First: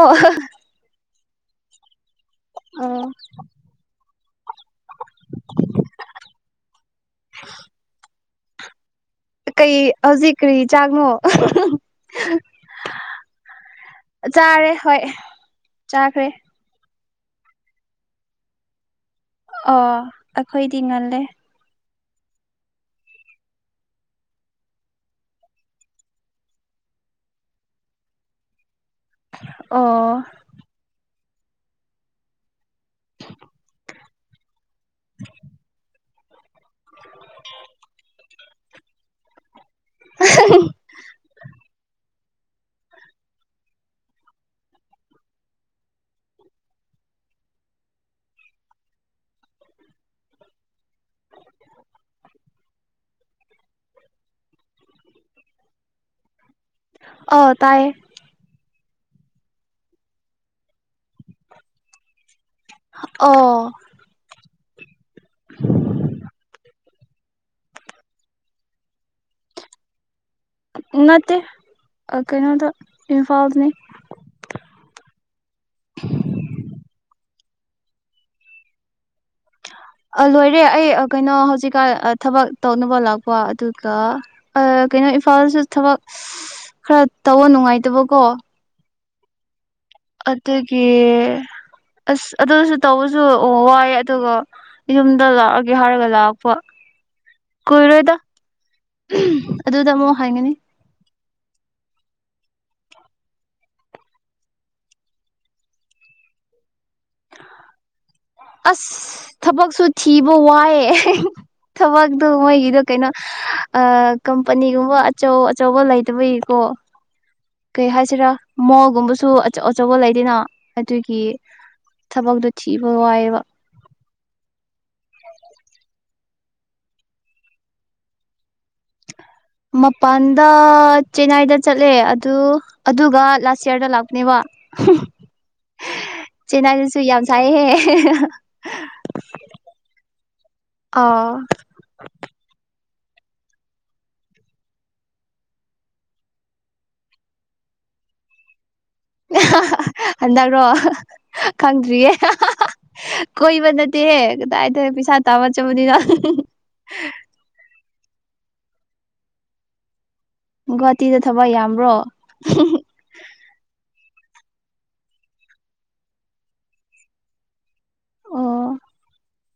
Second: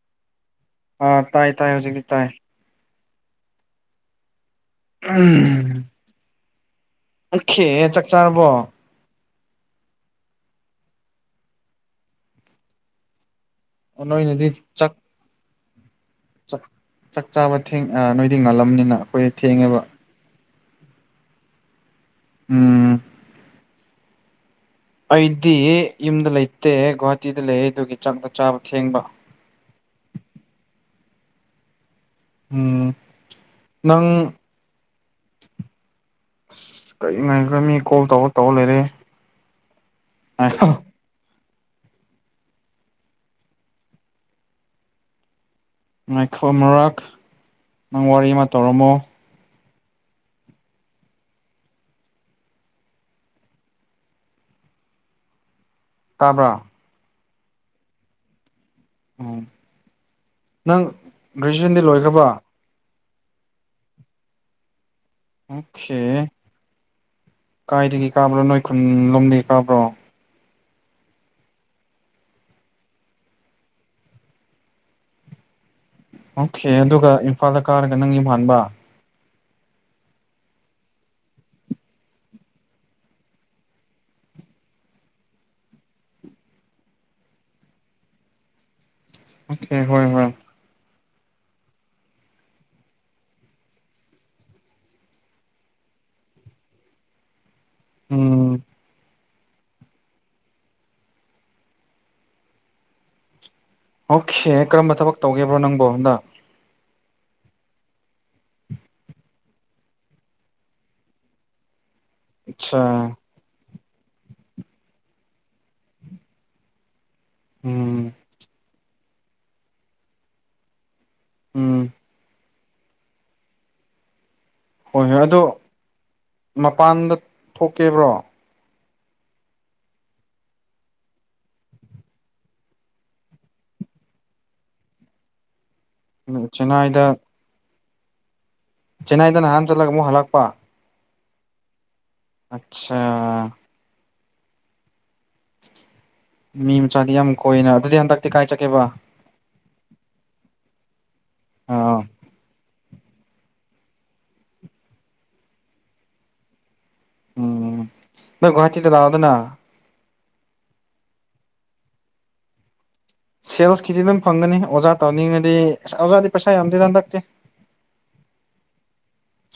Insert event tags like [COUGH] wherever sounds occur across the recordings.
ꯑꯣ ꯑꯥ ꯇꯥꯏ ꯇꯥꯏ ꯍꯧꯖꯤꯛꯇꯤ ꯇꯥꯏ ꯎꯝ ꯎꯝꯝ ꯈꯤꯦ ꯆꯥꯛ ꯆꯥꯔꯕꯣ ꯀꯩ ꯍꯧꯖꯤꯛ ꯀꯔꯤ ꯆꯥꯛꯅꯣ ꯅꯣꯏꯅꯗꯤ ꯆꯥꯔꯦ ꯆꯥꯛ ꯍꯣꯏ ꯆꯥꯈ꯭ꯔꯦ ꯆꯥꯛ ꯆꯥꯛ ꯆꯥꯕ ꯊꯦꯡ ꯅꯣꯏꯗꯤ ꯉꯥꯜꯂꯝꯅꯤꯅ ꯑꯩꯈꯣꯏꯗ ꯊꯦꯡꯉꯦꯕ ꯑꯣ ꯑꯩꯈꯣꯏꯗꯤ ꯉꯜꯂꯦ ꯎꯝ ꯑꯩꯗꯤ ꯌꯨꯝꯗ ꯂꯩꯇꯦ ꯒꯨꯍꯥꯇꯤꯗ ꯂꯩ ꯑꯗꯨꯒꯤ ꯆꯥꯛꯗꯣ ꯆꯥꯕ ꯊꯦꯡꯕ ꯑꯣ ꯎꯝ ꯅꯪ [INAUDIBLE] ꯑꯁ ꯀꯔꯤ ꯉꯥꯏꯈ꯭ꯔꯃꯤ ꯀꯣꯜ ꯇꯧꯔ ꯇꯧꯔ ꯂꯩꯔꯦ ꯑ ꯉꯥꯏꯈ ꯃꯔꯔꯛ ꯅꯪ ꯋꯥꯔꯤ ꯑꯃ ꯇꯧꯔꯝꯃꯣ ꯇꯥꯕ꯭ꯔꯥ ꯑ ꯇꯥꯏꯌꯦ ꯎ ꯅꯪ ꯒ꯭ꯔꯦꯖꯨꯋꯦꯁꯟꯗꯤ ꯂꯣꯏꯈ꯭ꯔꯕ ꯑꯣ ꯑꯣꯁꯦ ꯀꯥꯏꯗꯒꯤ ꯀꯥꯕ꯭ꯔꯣ ꯅꯣꯏ ꯈꯨꯨꯟꯂꯣꯝꯗꯒꯤ ꯀꯥꯕ꯭ꯔꯣ ꯉꯠꯇꯦ ꯀꯩꯅꯣꯗ ꯏꯝꯐꯥꯜꯅꯤ ꯑꯣꯀꯦ ꯑꯗꯨꯒ ꯏꯝꯐꯥꯜꯗ ꯀꯥꯔꯒ ꯅꯪ ꯌ ꯍꯥꯟꯕ ꯂꯣꯏꯔꯦ ꯑꯩ ꯀꯩꯅꯣ ꯍꯧꯖꯤꯛꯀꯥꯟ ꯊꯕꯛ ꯇꯧꯅꯕ ꯂꯥꯛꯄ ꯑꯗꯨꯒ ꯀꯩꯅꯣ ꯏꯝꯐꯥꯜꯗꯁꯨ ꯊꯕꯛ ꯈꯔ ꯇꯧꯕ ꯅꯨꯡꯉꯥꯏꯇꯕꯀꯣ ꯑꯣ ꯑꯗꯨꯗꯒꯤ [INAUDIBLE] ꯑꯁ ꯑꯗꯨꯁꯨ ꯇꯧꯕꯁꯨ ꯋꯥꯏꯑꯦ ꯑꯗꯨꯒ ꯌꯨꯝꯗ ꯂꯥꯛꯑꯒꯦ ꯍꯥꯏꯔꯒ ꯂꯥꯛꯄ [INAUDIBLE] ꯀꯨꯏꯔꯣꯏꯗ ꯎꯝ ꯑꯗꯨꯗ ꯑꯃꯨꯛ ꯍꯥꯏꯒꯅꯤ ꯑꯣꯀꯦ ꯀꯔꯝꯕ ꯊꯕꯛ ꯇꯧꯒꯦꯕ꯭ꯔꯣ ꯅꯪꯕꯨꯣ ꯍꯟꯗꯛ ꯑꯁ ꯊꯕꯛꯁꯨ ꯊꯤꯕ ꯋꯥꯏꯑꯦ ꯊꯕꯛꯗꯣ ꯃꯣꯏꯒꯤꯗꯣ ꯑꯠꯆꯥ ꯀꯩꯅꯣ ꯑ ꯀꯝꯄꯅꯤꯒꯨꯝꯕ ꯑꯆꯧ ꯑꯆꯧꯕ ꯂꯩꯇꯕꯒꯤꯀꯣ ꯀꯩ ꯎꯝ ꯍꯥꯏꯁꯤꯔꯥ ꯃꯣꯜꯒꯨꯝꯕꯁꯨ ꯑꯆꯧ ꯑꯆꯧꯕ ꯂꯩꯗꯅ ꯑꯗꯨꯒꯤ ꯎꯝ ꯊꯕꯛꯇꯣ ꯊꯤꯕ ꯋꯥꯏꯑꯕ ꯍꯣꯏ ꯍꯣꯏ ꯑꯣ ꯃꯄꯥꯟꯗ ꯊꯣꯛꯀꯦꯕ꯭ꯔꯣ ꯃꯄꯥꯟꯗ ꯆꯦꯟꯅꯥꯏꯗ ꯆꯠꯂꯦ ꯑꯗꯨ ꯑꯗꯨꯒ ꯂꯥꯁ ꯌꯌꯥꯔꯗ ꯂꯥꯛꯄꯅꯦꯕ [INAUDIBLE] ꯆꯦꯟꯅꯥꯏꯗꯁꯨ ꯆꯦꯟꯅꯥꯏꯗ ꯌꯥꯝ ꯁꯥꯏꯍꯦ ꯆꯦꯟꯅꯥꯏꯗ ꯅꯍꯥꯟ ꯆꯠꯂꯒ ꯑꯃꯨꯛ ꯍꯜꯂꯛꯄ ꯑꯥ ꯑꯆꯥ ꯃꯤ ꯃꯆꯥꯗꯤ ꯌꯥꯝ ꯀꯣꯏꯏꯅ ꯑꯗꯨꯗꯤ ꯍꯟꯗꯛꯇꯤ ꯀꯥꯏ ꯆꯠꯀꯦꯕ ꯍꯟ꯭ꯔꯣ ꯑꯥ ꯈꯪꯗ꯭ꯔꯤꯌꯦꯦ ꯀꯣꯏꯕ ꯅꯠꯇꯦꯍꯦ ꯀꯗꯥꯏꯗ ꯄꯩꯁꯥ ꯇꯥꯕ ꯆꯕꯅꯤꯅ ꯎꯝ ꯅ ꯒꯧꯋꯥꯍꯥꯇꯤꯗ ꯂꯑꯗꯅ ꯒꯨꯍꯥꯇꯤꯗ ꯊꯕ ꯌꯥꯝ꯭ꯔꯣ ꯁꯦꯜꯁꯀꯤꯗꯤ ꯑꯗꯨꯝ ꯐꯪꯒꯅꯤ ꯑꯣꯖꯥ ꯇꯧꯅꯤꯡꯉꯗꯤ ꯑꯣꯖꯥꯗꯤ ꯄꯩꯁꯥ ꯌꯥꯝꯗꯤ ꯍꯟꯗꯛꯇꯦ ꯑꯣ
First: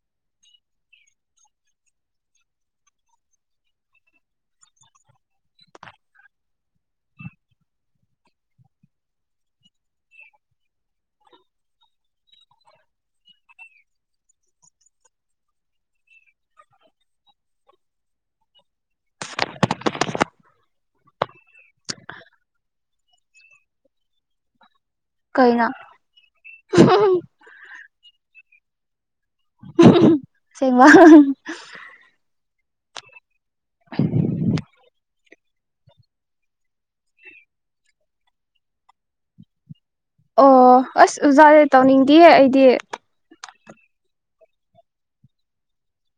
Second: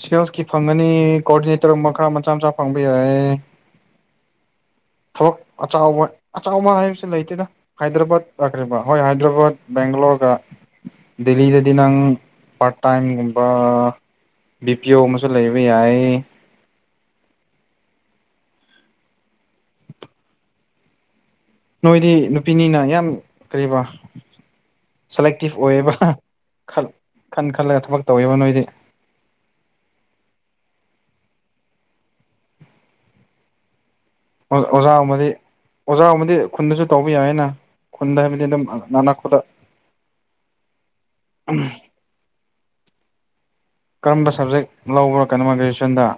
ꯁꯦꯜꯁꯀꯤ ꯐꯪꯒꯅꯤ ꯀꯣꯑꯣꯔꯗꯤꯅꯦꯇꯔ ꯃꯈꯥ ꯈꯔ ꯃꯆꯥ ꯃꯆꯥ ꯐꯪꯕ ꯌꯥꯏꯦ [INAUDIBLE] ꯊꯕꯛ ꯑꯆꯕ ꯍꯥꯏꯕꯁꯤ ꯂꯩꯇꯦꯅ ꯍꯥꯏꯗ꯭ꯔꯕꯥꯠꯈ꯭ꯔꯤꯕ ꯍꯣꯏ ꯍꯥꯏꯗ꯭ꯔꯕꯥꯠ ꯕꯦꯡꯒꯂꯣꯔ ꯊꯣꯛꯂꯒ ꯗꯦꯂꯤꯗꯗꯤ ꯅꯪ ꯄꯥꯔꯠ ꯇꯥꯏꯝꯒꯨꯝꯕ ꯕꯤ ꯄꯤ ꯑꯣ ꯑꯃꯁꯨ ꯂꯩꯕ ꯌꯥꯏ ꯅꯣꯏꯗꯤ ꯅꯨꯄꯤꯅꯤꯅ ꯌꯥꯝ ꯀꯔꯤꯕ ꯁꯦꯂꯦꯛꯇꯤꯞ ꯀꯩꯅꯣ ꯑꯣꯏꯌꯦꯕ ꯍꯍ ꯈꯜ ꯈꯟ ꯈꯜꯂꯒ ꯊꯕꯛ ꯇꯧꯋꯦꯕ ꯅꯣꯏꯗꯤ ꯑꯍꯨꯝ ꯍꯨꯝ ꯑꯁꯦꯡꯕ ꯍꯥ ꯍꯥ ꯍ [UNINTELLIGIBLE] ꯑꯣꯖꯥꯒꯨꯝꯕꯗꯤ ꯑꯣꯖꯥꯒꯨꯝꯕꯗꯤ ꯈꯨꯟꯗꯁꯨ ꯇꯧꯕ ꯌꯥꯏꯌꯦꯅ ꯈꯨꯟꯗ ꯍꯥꯏꯕꯗꯤ ꯑꯗꯨꯝ ꯑ ꯅꯅꯛ ꯄꯗ ꯑꯣ ꯑꯁ ꯑꯣꯖꯥꯥꯖꯦ ꯇꯧꯅꯤꯡꯗꯤꯌꯦ ꯑꯩꯗꯤ ꯀꯔꯝꯕ ꯁꯕꯖꯦꯛ ꯂꯧꯕ꯭ꯔꯥ ꯀꯅꯣꯃ ꯒ꯭ꯔꯦꯖꯨꯋꯦꯁꯟꯗ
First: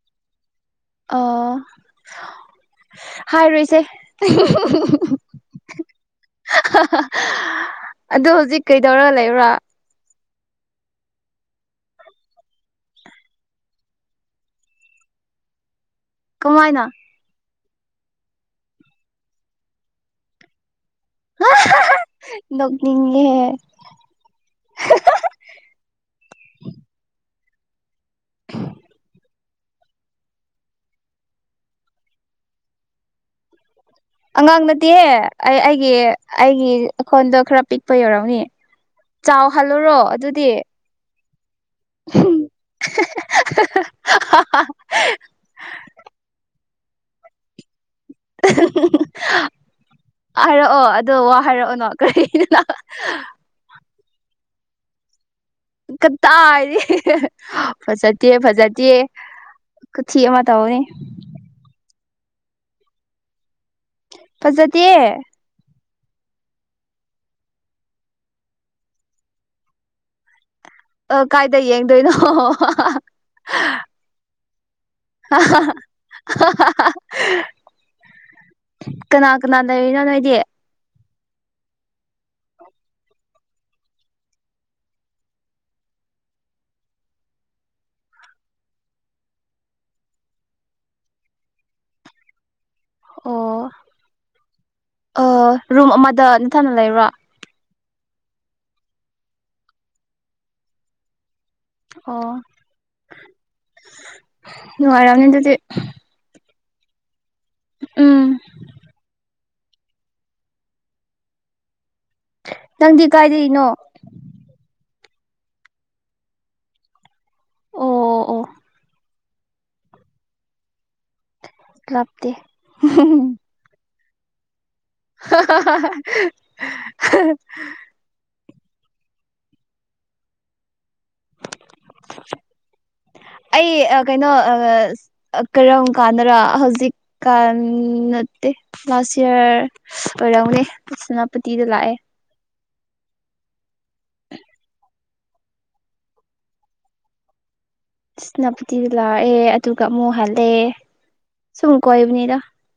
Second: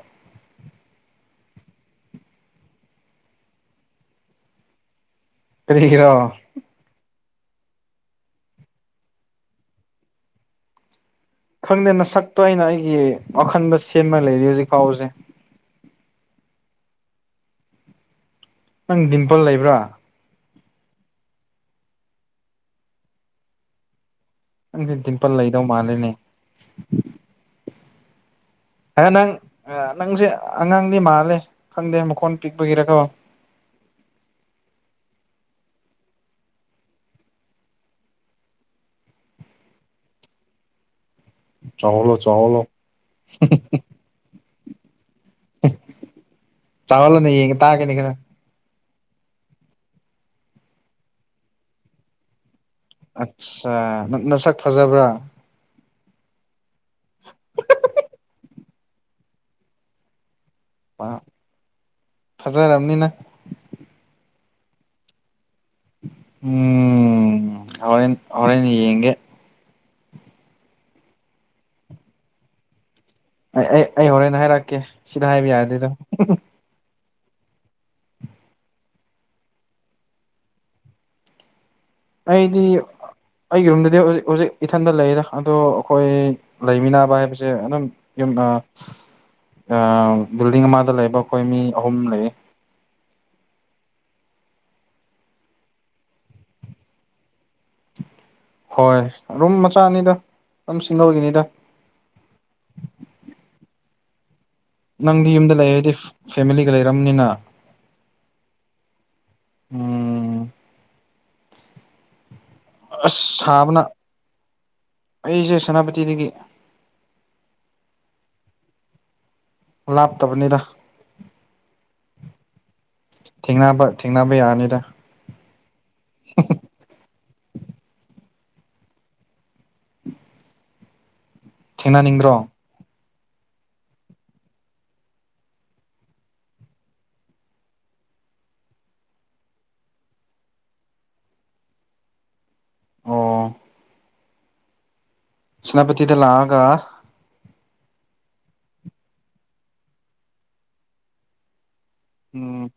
ꯑꯣ ꯁꯁ ꯍꯥꯏꯔꯣꯏꯁꯦ ꯑꯍꯨꯡ ꯍꯨꯡ ꯑꯍꯨꯡ ꯍꯨꯡ ꯍꯨꯡ ꯀꯔꯤꯒꯤꯔꯣ ꯍꯍ ꯑꯗꯣ ꯍꯧꯖꯤꯛ ꯀꯩꯗꯧꯔ ꯂꯩꯕ꯭ꯔꯥ ꯈꯪꯗꯦ ꯅꯁꯛꯇꯣ ꯑꯩꯅ ꯑꯩꯒꯤ ꯋꯥꯈꯟꯗ ꯁꯦꯝꯃ ꯂꯩꯔꯤ ꯍꯧꯖꯤꯛ ꯐꯥꯎꯕꯖꯦ ꯀꯃꯥꯏꯅ ꯅꯪ ꯗꯤꯝꯄꯜ ꯂꯩꯕ꯭ꯔꯥ ꯍꯥ ꯍꯥ ꯍ ꯅꯣꯛꯅꯤꯡꯉꯦꯍꯦ ꯅꯪꯖꯦ ꯗꯤꯝꯄꯜ ꯂꯩꯗꯧ ꯃꯥꯜꯂꯦꯅꯦ ꯑ ꯅꯪ ꯑ ꯅꯪꯁꯦ ꯑꯉꯥꯡꯗꯤ ꯃꯥꯜꯂꯦ ꯈꯪꯗꯦ ꯃꯈꯣꯟ ꯄꯤꯛꯄꯒꯤꯔ ꯀꯣ ꯑꯉꯥꯡ ꯅꯠꯇꯦꯍꯦ ꯑꯩ ꯑꯩꯒꯤ ꯑꯩꯒꯤ ꯑꯩ ꯈꯣꯟꯗ ꯈꯔ ꯄꯤꯛꯄꯩ ꯑꯣꯏꯔꯝꯒꯅꯤ ꯆꯥꯎ ꯍꯜꯂꯨꯔꯣ ꯑꯗꯨꯗꯤ ꯆꯥꯎꯍꯜꯂꯣ ꯆꯥꯎꯍꯜꯂꯣ ꯍꯨꯡ ꯍꯨꯡ ꯍꯨꯡ ꯆꯥꯎꯍꯜꯂꯨꯅꯤ ꯌꯦꯡꯒꯦ ꯇꯥꯒꯦꯅꯦ ꯈꯔ ꯎ ꯍꯨꯡ ꯍꯨꯡ ꯍꯨꯡ ꯍꯥꯏꯔꯛꯑꯣ ꯑꯗꯣ ꯋꯥ ꯍꯥꯏꯔꯛꯑꯣꯅꯣ ꯀꯔꯤꯅ ꯍꯥ ꯍꯍ ꯑꯠꯁꯥ ꯅꯪ ꯅꯁꯛ ꯐꯖꯕ꯭ꯔꯥ ꯀꯗꯥꯏꯗꯒꯤ ꯍꯤ ꯍ ꯍꯍ ꯐꯖꯗꯦ ꯐꯖꯗꯦ ꯈꯨꯊꯤ ꯑꯃ ꯇꯧꯔꯤ ꯐꯖꯔꯝꯅꯤꯅꯪ ꯐꯖꯗꯦ ꯎꯝ ꯍꯧꯔꯦꯟ ꯍꯧꯔꯦꯟ ꯌꯦꯡꯒꯦ ꯑ ꯀꯥꯏꯗ ꯌꯦꯡꯗꯣꯏꯅꯣ ꯍꯥ ꯍꯥ ꯍꯥ ꯍꯥ ꯑꯩ ꯑꯩ ꯑꯩ ꯍꯣꯔꯦꯟ ꯍꯥꯏꯔꯛꯀꯦ ꯁꯤꯗ ꯍꯥꯏꯕ ꯑꯍꯥ ꯌꯥꯗꯦꯗ ꯍꯥ ꯑꯍꯥ ꯍꯥ ꯍꯥ ꯍꯥ ꯍꯥ ꯀꯅꯥ ꯀꯅꯥ ꯂꯩꯔꯤꯅꯣ ꯅꯣꯏꯗꯤ ꯑꯩꯗꯤ ꯑꯩꯒꯤ ꯔꯨꯝꯗꯗꯤ ꯍꯧꯖꯤꯛ ꯍꯧꯖꯤꯛ ꯏꯊꯟꯗ ꯂꯩꯗ ꯑꯗꯣ ꯑꯈꯣꯏ ꯂꯩꯃꯤꯟꯅꯕ ꯍꯥꯏꯕꯁꯦ ꯑꯗꯨꯝ ꯌꯨꯝ ꯑꯥ ꯑꯥ ꯕꯤꯜꯗꯤꯡ ꯑꯃꯗ ꯂꯩꯕ ꯑꯈꯣꯏ ꯃꯤ ꯑꯍꯨꯝ ꯂꯩꯌꯦ ꯑꯣ ꯑ‌ꯣ ꯔꯨꯝ ꯑꯃꯗ ꯅꯊꯟ ꯂꯩꯕ꯭ꯔꯣ ꯍꯣꯏ ꯔꯨꯝ ꯃꯆꯥꯅꯤꯗꯥ ꯑꯗꯨꯝ ꯁꯤꯡꯒꯜꯒꯤꯅꯤꯗ ꯑꯣ ꯅꯨꯡꯉꯥꯏꯔꯝꯅꯤ ꯅꯪꯗꯤ ꯑꯗꯨꯗꯤ ꯌꯨꯝꯗ ꯂꯩꯔꯗꯤ ꯐꯦꯃꯤꯂꯤꯒ ꯂꯩꯔꯝꯅꯤꯅ ꯎꯝ ꯎꯝ ꯅꯪꯗꯤ ꯑꯁ ꯀꯥꯏꯗꯒꯤꯅꯣ ꯁꯥꯕꯅ ꯑꯩꯁꯦ ꯁꯦꯅꯥꯄꯇꯤꯗꯒꯤ ꯑꯣ ꯑꯣ ꯂꯥꯞꯇꯕꯅꯤꯗ ꯂꯥꯞꯇꯦ ꯍꯨꯡ ꯍꯨꯡ ꯍꯨꯡ ꯊꯦꯡꯅꯕ ꯊꯦꯡꯅꯕ ꯌꯥꯔꯅꯤꯗ ꯍꯥ ꯍꯥ ꯍꯥ ꯍꯥ ꯍꯥ ꯍꯍ ꯍꯍ ꯊꯦꯡꯅꯅꯤꯡꯕ꯭ꯔꯣ ꯑꯩ ꯀꯩꯅꯣ ꯀꯔꯝ ꯀꯥꯟꯅꯔ ꯍꯧꯖꯤꯛꯀꯥꯟꯦ ꯂꯥꯁ ꯌꯔ ꯑꯣꯏꯔꯎꯅꯦ ꯁꯦꯅꯥꯄꯇꯤꯗ ꯂꯥꯛꯑꯦ ꯑꯣ ꯁꯨꯅꯥꯄꯇꯤꯗ ꯂꯥꯛꯑꯒꯥ ꯁꯦꯅꯄꯇꯤꯗ ꯂꯥꯛꯑꯦ ꯑꯗꯨꯒ ꯑꯃꯨꯛꯍꯜꯂꯦ ꯁꯨꯝ ꯀꯣꯏꯕꯅꯤꯗ ꯎꯝ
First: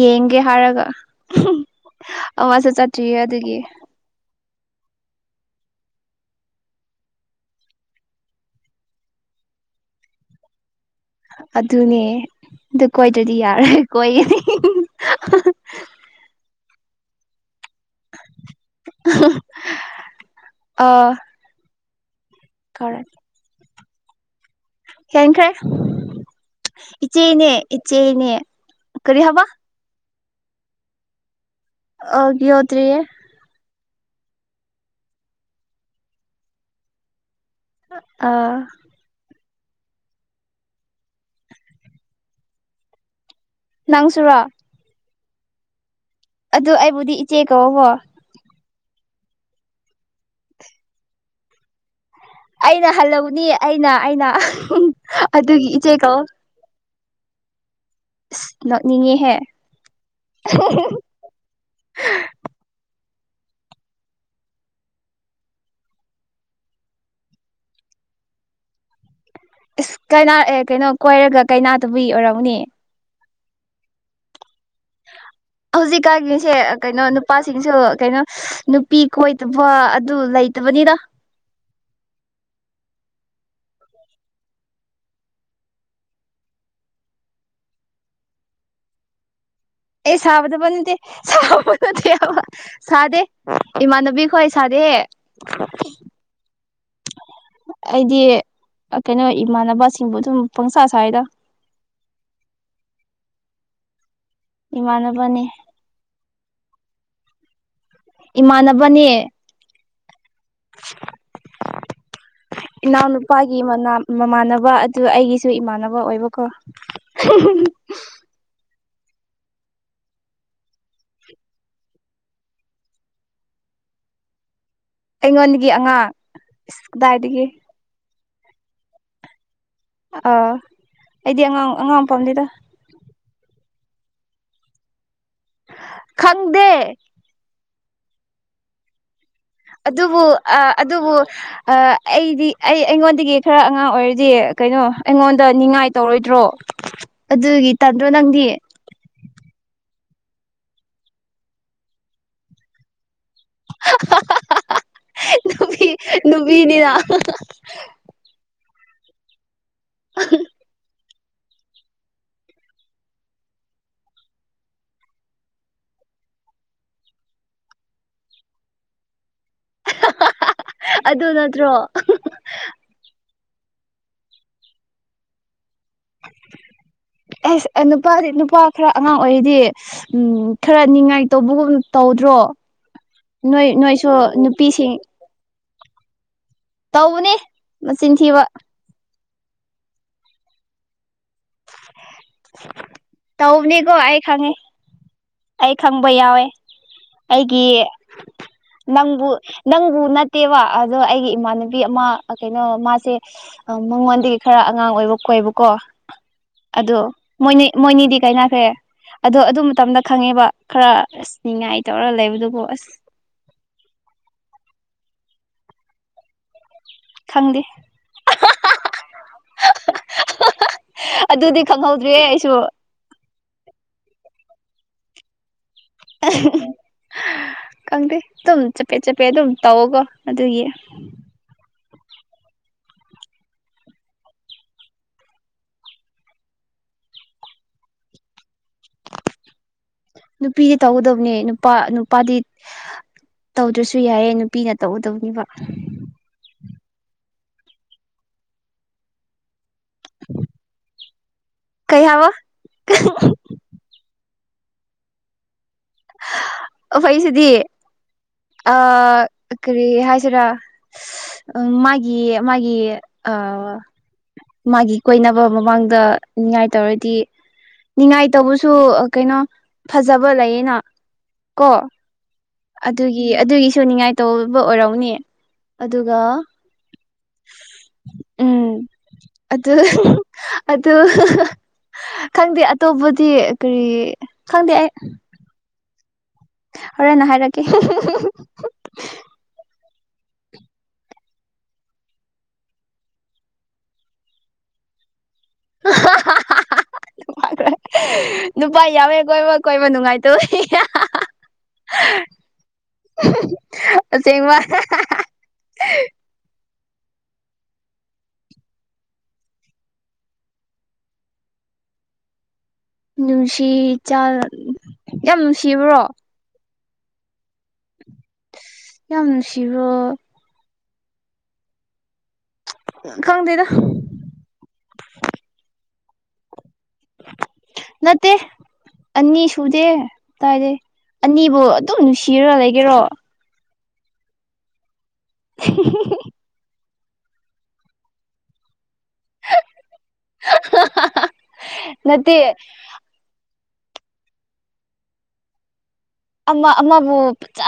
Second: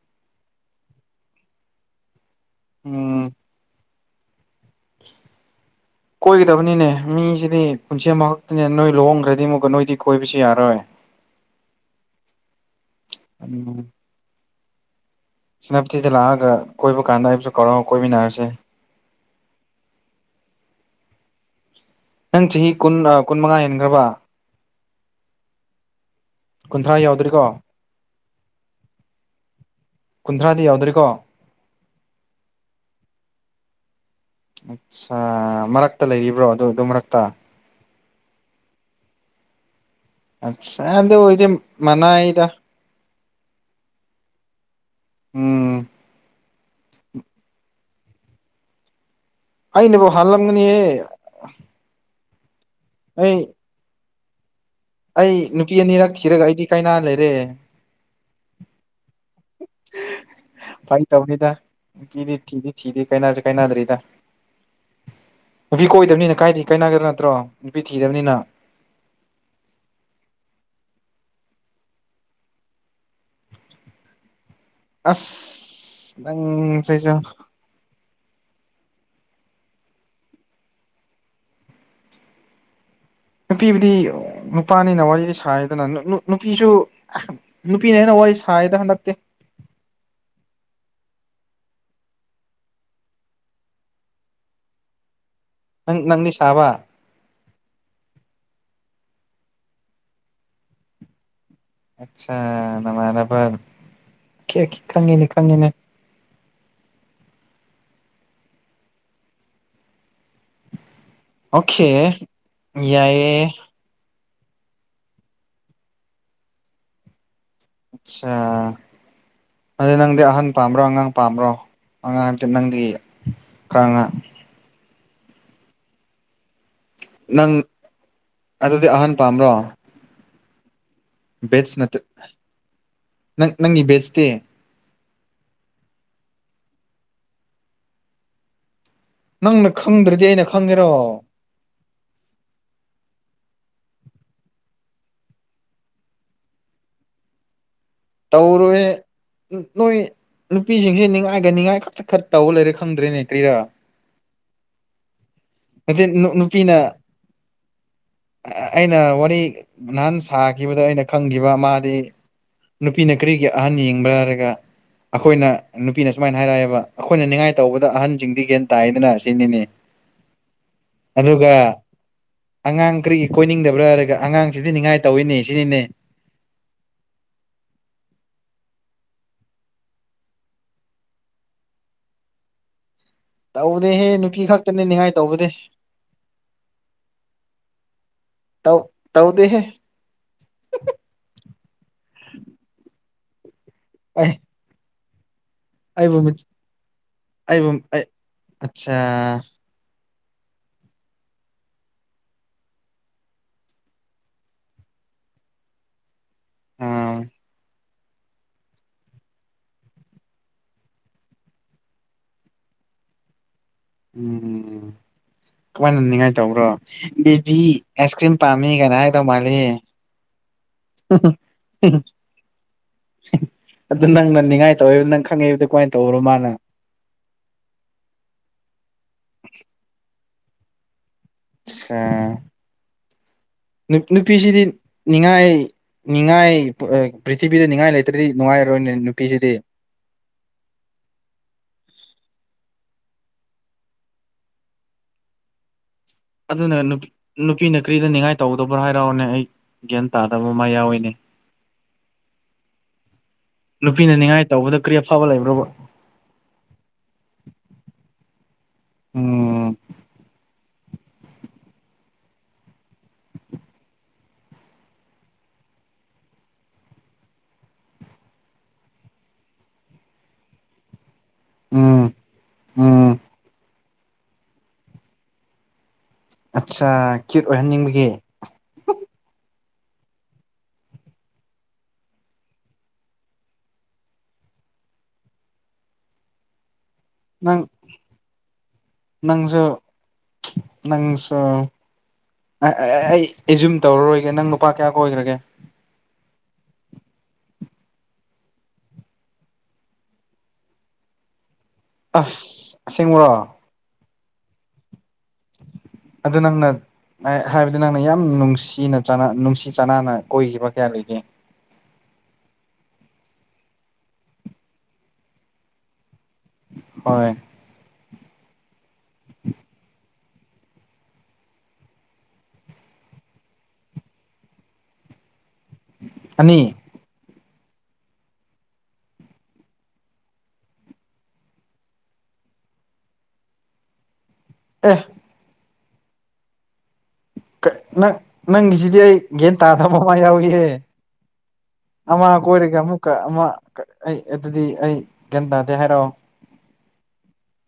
ꯌꯦꯡꯒꯦ ꯍꯥꯏꯔꯒ ꯑꯋꯥꯁꯨ ꯆꯠꯇ꯭ꯔꯤꯌꯦ ꯎꯝ ꯑꯗꯨꯒꯤ ꯀꯣꯏꯒꯗꯕꯅꯤꯅꯦ ꯃꯤꯁꯤꯗꯤ ꯄꯨꯟꯁꯤ ꯑꯃꯈꯛꯇꯅꯦ ꯅꯣꯏ ꯂꯨꯍꯣꯡꯈ꯭ꯔꯗꯤ ꯑꯃꯨꯛꯀ ꯅꯣꯏꯗꯤ ꯀꯣꯏꯕꯁꯨ ꯌꯥꯔꯣꯏ ꯑꯗꯨꯅꯦ ꯑꯗꯨ ꯀꯣꯏꯗ꯭ꯔꯗꯤ ꯌꯥꯔꯣꯏ ꯀꯣꯏꯒꯅꯤ ꯁꯤꯅꯥꯕꯨꯊꯤꯗ ꯂꯥꯛꯑꯒ ꯀꯣꯏꯕ ꯀꯥꯟꯗ ꯑꯩꯕꯨꯁꯨ ꯀꯥꯎꯔꯒ ꯀꯣꯏꯃꯤꯟꯅꯔꯁꯦ ꯑ ꯅꯪ ꯆꯍꯤ ꯀꯨꯟ ꯀꯨꯟ ꯃꯉꯥ ꯍꯦꯟꯈ꯭ꯔꯕ ꯍꯦꯟꯈ꯭ꯔꯦ ꯀꯨꯟꯊ꯭ꯔꯥ ꯌꯥꯎꯗ꯭ꯔꯤꯀꯣ ꯏꯆꯦꯅꯦ ꯏꯆꯦꯅꯦ ꯀꯔꯤ ꯍꯥꯕ ꯀꯨꯟꯊ꯭ꯔꯥꯗꯤ ꯌꯥꯎꯗ꯭ꯔꯤꯀꯣ ꯑꯣꯒꯤ ꯌꯎꯗ꯭ꯔꯤ ꯑꯠꯆꯥ ꯃꯔꯛꯇ ꯂꯩꯔꯤꯕ꯭ꯔꯣ ꯑꯗꯨ ꯑꯗꯨ ꯃꯔꯛꯇ ꯑꯥ ꯑꯆꯥ ꯑꯗ ꯏꯗꯤ ꯃꯅꯥꯏꯗ ꯅꯪꯁꯨꯔꯥ ꯎꯝ ꯑꯗꯨ ꯑꯩꯕꯨꯗꯤ ꯏꯆꯦ ꯀꯧꯀꫭ ꯑꯩꯅꯦꯕꯣ ꯍꯜꯂꯝꯒꯅꯤꯍꯦ ꯑꯩꯅ ꯍꯜꯂꯧꯅꯤ ꯑꯩꯅ ꯑꯩꯅ ꯑꯩ ꯑꯗꯨꯒꯤ ꯅꯨꯄꯤ ꯏꯆꯦ ꯑꯅꯤꯔꯛ ꯊꯤꯔꯒ ꯑꯩꯗꯤ ꯀꯥꯏꯅꯥ ꯂꯩꯔꯦ ꯅꫭꯛꯅꯤꯡꯉꯦ ꯐꯥꯏ ꯇꯧꯕꯅꯤꯗ ꯄꯅꯦ ꯊꯤꯗ ꯊꯤꯗ ꯀꯩꯅꯅꯥꯖ ꯀꯥꯏꯩꯅꯗ꯭ꯔꯔꯤꯗꯥ ꯅꯨꯄꯤ ꯀꯣꯏꯗꯕꯅꯤꯅ ꯀꯥꯏꯗꯦ ꯀꯥꯏꯅꯒꯗ꯭ꯔꯥ ꯅꯠꯇ꯭ꯔꯣ ꯅꯨꯄꯤ ꯊꯤꯗꯕꯅꯤꯅ ꯑꯁ ꯀ ꯑꯦ ꯀꯩꯅꯣ ꯀꯣꯏꯔꯒ ꯀꯩꯅꯥꯗꯕꯩ ꯑꯣꯏꯔꯝꯒꯅꯤ ꯑꯁ ꯍꯧꯖꯤꯛꯀꯥꯟꯒꯤꯁꯦ ꯀꯩꯅꯣ ꯅꯪꯁꯤꯁꯨ ꯅꯨꯄꯥꯁꯤꯡꯁꯨ ꯀꯩꯅꯣ ꯄꯤ ꯀꯣꯏꯗꯕ ꯑꯗꯨ ꯂꯩꯇꯕꯅꯤꯔ ꯅꯨꯄꯤꯕꯨꯗꯤ ꯅꯨꯄꯥꯅꯤꯅ ꯋꯥꯔꯤ ꯁꯥꯗꯅ ꯅꯨꯄꯤꯁꯨ ꯅꯨꯄꯤꯅꯤ ꯍꯥꯏꯅ ꯁꯥꯏꯑꯗ ꯍꯗꯞꯦ ꯑꯦ ꯁꯥꯕꯗꯕ ꯅꯠꯇꯦꯕ ꯅꯠꯇꯦ ꯁꯥꯗꯦ ꯏꯃꯥꯟꯅꯕꯤꯈ ꯑꯩ ꯁꯥꯗꯦ ꯅꯪ ꯅꯪꯅꯤ ꯁꯥꯕ ꯑꯩꯗꯤ ꯀꯩꯅꯣ ꯏꯃꯥꯟꯅꯕꯁꯤꯡꯕꯨ ꯑꯗꯨꯝ ꯄꯪꯁꯥ ꯁꯥꯏꯗ ꯑꯆꯥ ꯅꯃꯥꯟꯅꯄ ꯀꯦ ꯈꯪꯉꯤꯅꯦ ꯏꯃꯥꯟꯅꯕꯅꯦ ꯈꯪꯉꯤꯅꯦ ꯏꯃꯥꯟꯅꯕꯅꯦ ꯑꯣꯀꯦ ꯏꯅꯥꯟꯅ ꯌꯥꯏꯌꯦ ꯎꯄꯥꯒꯤ ꯃꯅꯥ ꯃꯃꯥꯟꯅꯕ ꯑꯗꯨ ꯑꯩꯒꯤꯁꯨ ꯏꯃꯥꯟꯅꯕ ꯑꯣꯏꯕꯀꯣ ꯑꯆꯥ ꯑꯗꯨꯗ ꯅꯪꯗꯤ ꯑꯍꯟ ꯄꯥꯝꯕ꯭ꯔꯣ ꯑꯉꯥꯡ ꯄꯥꯝꯕ꯭ꯔꯣ ꯑꯉꯥꯡ ꯇꯅꯪꯗꯤꯉ ꯑꯩꯉꯣꯟꯗꯒꯤ ꯑꯉꯥꯡ ꯀꯗꯥꯏꯗꯒꯤ ꯅꯪ ꯑꯗꯨꯗꯤ ꯑꯍꯥꯟ ꯄꯥꯝꯕ꯭ꯔꯣ ꯑꯥ ꯑꯩꯗꯤ ꯑꯉꯥꯡ ꯕꯦꯠꯁ ꯅꯠꯇ ꯑꯉꯥꯡ ꯃꯄꯥꯝꯅꯤꯗ ꯅꯪ ꯅꯪꯒꯤ ꯕꯦꯁꯇꯦ ꯈꯪꯗꯦ ꯅꯪꯅ ꯑꯗꯨꯕꯨ ꯈꯪꯗ꯭ꯔꯗꯤ ꯑꯩꯅ ꯈꯪꯒꯦꯔꯣ ꯑꯗꯨꯕꯨ ꯑꯩꯗꯤ ꯑꯩ ꯑꯩꯉꯣꯟꯗ ꯑꯗꯨꯒꯤ ꯈꯔ ꯑꯉꯥꯡ ꯑꯣꯏꯔꯗꯤ ꯀꯩꯅꯣ ꯑꯩꯉꯣꯟꯗ ꯉꯥꯏ ꯇꯧꯔꯣꯏꯗ꯭ꯔꯣ ꯑꯗꯨꯒꯤ ꯇꯟꯗ꯭ꯔꯣ ꯅꯪꯗꯤ ꯇꯧꯔꯨꯏꯦ ꯅꯣꯏ ꯅꯨꯄꯤꯁꯤꯡꯁꯦ ꯅꯤꯡꯉꯥꯏꯒꯅꯤꯉꯥꯏ ꯈꯛꯇ ꯈꯔ ꯇꯧꯕ ꯂꯩꯔꯦ ꯈꯪꯗ꯭ꯔꯦꯅꯦ ꯀ꯭ꯔꯤꯔꯥ ꯅꯨꯃꯤ ꯅꯨꯃꯤꯅꯤꯗ ꯑꯩꯅ ꯋꯥꯔꯤ ꯅꯍꯥꯟ ꯁꯥꯈꯤꯕꯗ ꯑꯩꯅ ꯈꯪꯈꯤꯕ ꯃꯥꯗꯤ ꯅꯨꯄꯤꯅ ꯀꯔꯤꯒꯤ ꯑꯍꯟ ꯌꯦꯡꯕ ꯍꯥꯏꯔꯒ ꯑꯩꯈꯣꯏꯅ ꯅꯨꯄꯤꯅ ꯁꯨꯃꯥꯏꯅ ꯍꯥꯏꯔꯛꯑꯦꯕ ꯑꯩꯈꯣꯏꯅ ꯅꯤꯡꯉꯥꯏ ꯇꯧꯕꯗ ꯑꯍꯟꯁꯤꯡꯗꯤ ꯒꯌꯥꯦꯟ ꯇꯥꯏꯗꯅ ꯁꯤ ꯑꯗꯨ ꯅꯠꯇ꯭ꯔꯣ ꯑꯗꯨꯒ ꯑꯉꯥꯡ ꯀꯔꯤ ꯀꯣꯏꯅꯤꯡꯗꯕ꯭ꯔꯥ ꯍꯥꯏꯔꯒ ꯑꯉꯥꯡꯁꯤꯗꯤ ꯅꯤꯡꯉꯥꯏ ꯇꯧꯋꯤꯅꯦ ꯁꯤꯅꯤꯅꯦ ꯑꯁ ꯅꯨꯄꯥꯗꯤ ꯅꯨꯄꯥ ꯈꯔ ꯑꯉꯥꯡ ꯑꯣꯏꯔꯤꯗꯤ ꯎ ꯈꯔ ꯅꯤꯡꯉꯥꯏꯇꯧꯕꯒꯨꯝ ꯇꯧꯗ꯭ꯔꯣ ꯅꯣꯏ ꯇꯧꯕꯗꯤꯍꯦ ꯅꯣꯏꯁꯨ ꯅꯨꯄꯤ ꯈꯛꯇꯅꯦ ꯅꯤꯡꯉꯥꯏ ꯇꯧꯕꯗꯤ ꯇꯧꯕꯅꯦ ꯃꯆꯤꯟ ꯊꯤꯕ ꯇꯧ ꯇꯧꯗꯦꯍꯦ ꯇꯧꯅꯤ ꯀꯣꯏ ꯑꯩ ꯈꯪꯉꯦ ꯑꯩ ꯈꯪꯕ ꯑꯩꯕꯨ ꯌꯥꯎꯋꯦ ꯑꯩꯒꯤ ꯑꯩꯕꯨ ꯑꯩ ꯑꯠꯆꯥ ꯅꯪꯕꯨ ꯅꯪꯕꯨ ꯅꯠꯇꯦꯕ ꯑꯗꯣ ꯑꯩꯒꯤ ꯏꯃꯥꯟꯅꯕꯤ ꯑꯃ ꯀꯩꯅꯣ ꯃꯥꯁꯦ ꯃꯉꯣꯟꯗꯒꯤ ꯈꯔ ꯑꯉꯥꯡ ꯑꯣꯏꯕ ꯀꯕꯨ ꯀꯣ [INAUDIBLE] ꯑꯥ ꯃꯣꯏꯅꯤꯗꯤ ꯀꯥꯏꯅꯈ꯭ꯔꯦ ꯑꯗꯣ ꯑꯗꯨ ꯃꯇꯝꯗ ꯈꯪꯉꯦꯕ ꯈꯔ ꯑꯁ ꯅꯤꯡꯉꯥꯏ ꯇꯧꯔ ꯂꯩꯕꯗꯨꯕꯨ ꯑꯁ ꯎꯝ ꯀꯃꯥꯏꯅ ꯍꯅꯤꯡꯉꯥꯏ ꯇꯧꯕ꯭ꯔꯣ ꯕꯦꯕꯤ ꯈꯪꯗꯦ ꯑꯥꯏꯁ ꯀ꯭ꯔꯤꯝ ꯄꯥꯝꯃꯤ ꯀꯅ ꯍꯥꯏꯗꯧ ꯃꯥꯜꯂꯤ ꯑꯗꯨꯗꯤ ꯈꯪꯍꯧꯗ꯭ꯔꯦ ꯑꯩꯁꯨ ꯑꯗꯨ ꯅꯪꯅ ꯅꯤꯡꯉꯥꯏ ꯇꯧꯕ ꯅꯪ ꯈꯪꯉꯛꯏꯕꯗꯨ ꯈꯪꯗꯦ ꯑꯗꯨꯝ ꯆꯞꯄꯦꯠ ꯆꯠꯄꯦꯠ ꯑꯗꯨꯝ ꯇꯧꯒ ꯑꯗꯨꯒꯤ ꯑ ꯅꯨꯄꯤꯁꯤꯗꯤ ꯅꯤꯡꯉꯥꯏ ꯅꯤꯡꯉꯥꯏ ꯄ꯭ꯊꯤꯕꯤꯗ ꯅꯤꯡꯉꯥꯏ ꯂꯩꯇꯇꯩꯗꯤ ꯅꯨꯡꯉꯥꯏ ꯅꯨꯄꯤꯗꯤ ꯇꯧꯒꯗꯕꯅꯦ ꯅꯨꯄꯥ ꯅꯨꯄꯥꯗꯤ ꯇꯧꯗ꯭ꯔꯁꯨ ꯌꯥꯏꯑꯦ ꯅꯨꯄꯤꯅ ꯇꯧꯎꯗꯧꯅꯦꯕ ꯑꯗꯨꯅ ꯅꯨꯄꯤꯅ ꯀꯔꯤꯗ ꯅꯤꯡꯉꯥꯏ ꯇꯧꯒꯗꯕ꯭ꯔꯥ ꯍꯥꯏꯔꯛꯑꯣꯅꯦ ꯑꯩ ꯒ꯭ꯌꯥꯟ ꯇꯥꯗꯕ ꯑꯃ ꯌꯥꯎꯋꯤꯅꯦ ꯀꯩ ꯍꯥꯏꯕ ꯅꯨꯄꯤꯅ ꯅꯤꯡꯉꯥꯏ ꯇꯧꯕꯗ ꯀꯔꯤꯐꯕ ꯂꯩꯕ꯭ꯔꯣꯕ ꯐꯩꯁꯤꯗꯤ ꯑ ꯎꯝ ꯀꯔꯤ ꯍꯥꯏꯁꯤꯔꯥ ꯃꯥꯒꯤ ꯃꯥꯒꯤ ꯑ ꯃꯥꯒꯤ ꯀꯣꯏꯅꯕ ꯃꯃꯥꯡꯗ ꯅꯤꯡꯉꯥꯏꯇꯧꯔꯗꯤ ꯉꯥꯏꯇꯧꯕꯁꯨ ꯀꯩꯅꯣ ꯐꯖꯕ ꯂꯩꯌꯦꯅ ꯀꯣ ꯎꯝ ꯎꯝ ꯑꯗꯨꯒꯤ ꯑꯗꯨꯒꯤꯁꯨ ꯅꯤꯡꯉꯥꯏꯇꯧꯕ ꯑꯣꯏꯔꯛꯅꯦ ꯑꯗꯨꯒ ꯑꯠꯆꯥ ꯀ꯭ꯌꯨꯠ ꯑꯣꯏꯍꯟꯅꯤꯡꯕꯒꯤ ꯎꯝ ꯑ ꯑꯗ ꯈꯪꯗꯦ ꯑꯇꯣꯞꯄꯗꯤ ꯀꯔꯤ ꯈꯪꯗꯦ ꯑꯩ ꯍꯣꯔꯦꯟꯅ ꯅꯪ ꯍꯥꯏꯔꯛꯀꯦ ꯅꯪꯁꯨ ꯅꯪꯁꯨꯣ ꯑꯩ ꯑꯦꯖꯨꯝ ꯇꯧꯔꯔꯣꯏꯒꯦ ꯅꯪ ꯅꯨꯄꯥ ꯀꯌꯥ ꯀꯣꯏꯈ꯭ꯔꯒꯦ [INAUDIBLE] ꯅꯨꯄꯥ ꯌꯥꯎꯋꯦ ꯀꯣꯏꯕ ꯀꯣꯏꯕ ꯅꯨꯡꯉꯥꯏꯇꯧ ꯑꯁ ꯑꯁꯦꯡꯕꯨꯔꯣ ꯆꯦꯡꯦꯡ ꯃꯥ ꯑꯗꯨꯗ ꯅꯪꯅ ꯍꯥꯏꯕꯗꯤ ꯅꯪꯅ ꯌꯥꯝ ꯅꯨꯡꯁꯤꯅ ꯅꯨꯡꯁꯤ ꯆꯅꯅ ꯀꯣꯏꯈꯤꯕ ꯀꯌꯥ ꯂꯩꯒꯦ [UNINTELLIGIBLE] [INAUDIBLE] ꯅꯨꯡꯁꯤ ꯆ ꯌꯥꯝ ꯅꯨꯡꯁꯤꯕ꯭ꯔꯣ ꯍꯣꯏ ꯌꯥꯝ ꯅꯨꯡꯁꯤꯔꯣ ꯈꯪꯗꯗ ꯑꯅꯤ ꯅꯠꯇꯦ ꯑꯅꯤ ꯁꯨꯗꯦ ꯀꯥꯏꯗꯦ ꯑꯅꯤꯕꯨ ꯑꯗꯨꯝ ꯅꯨꯡꯁꯤꯔ ꯂꯩꯒꯦꯔꯣ ꯑ [UNINTELLIGIBLE] [INAUDIBLE] [UNINTELLIGIBLE] [INAUDIBLE] ꯪ ꯅꯪ [UNINTELLIGIBLE] [INAUDIBLE] ꯁꯤꯗꯤ ꯑꯩ ꯒꯌꯥꯟ ꯇꯥꯗꯕ ꯑꯃ ꯌꯥꯎꯏ ꯅꯠꯇꯦ ꯑꯃ ꯀꯣꯏꯔꯒ ꯑꯃꯨꯛꯀ ꯑꯃ ꯑꯩ ꯑꯗꯨꯗꯤ ꯑꯩ ꯒ꯭ꯌꯥꯟ ꯇꯥꯗꯦ ꯍꯥꯏꯔꯛꯑꯣ ꯑꯃꯕꯨ ꯆꯥ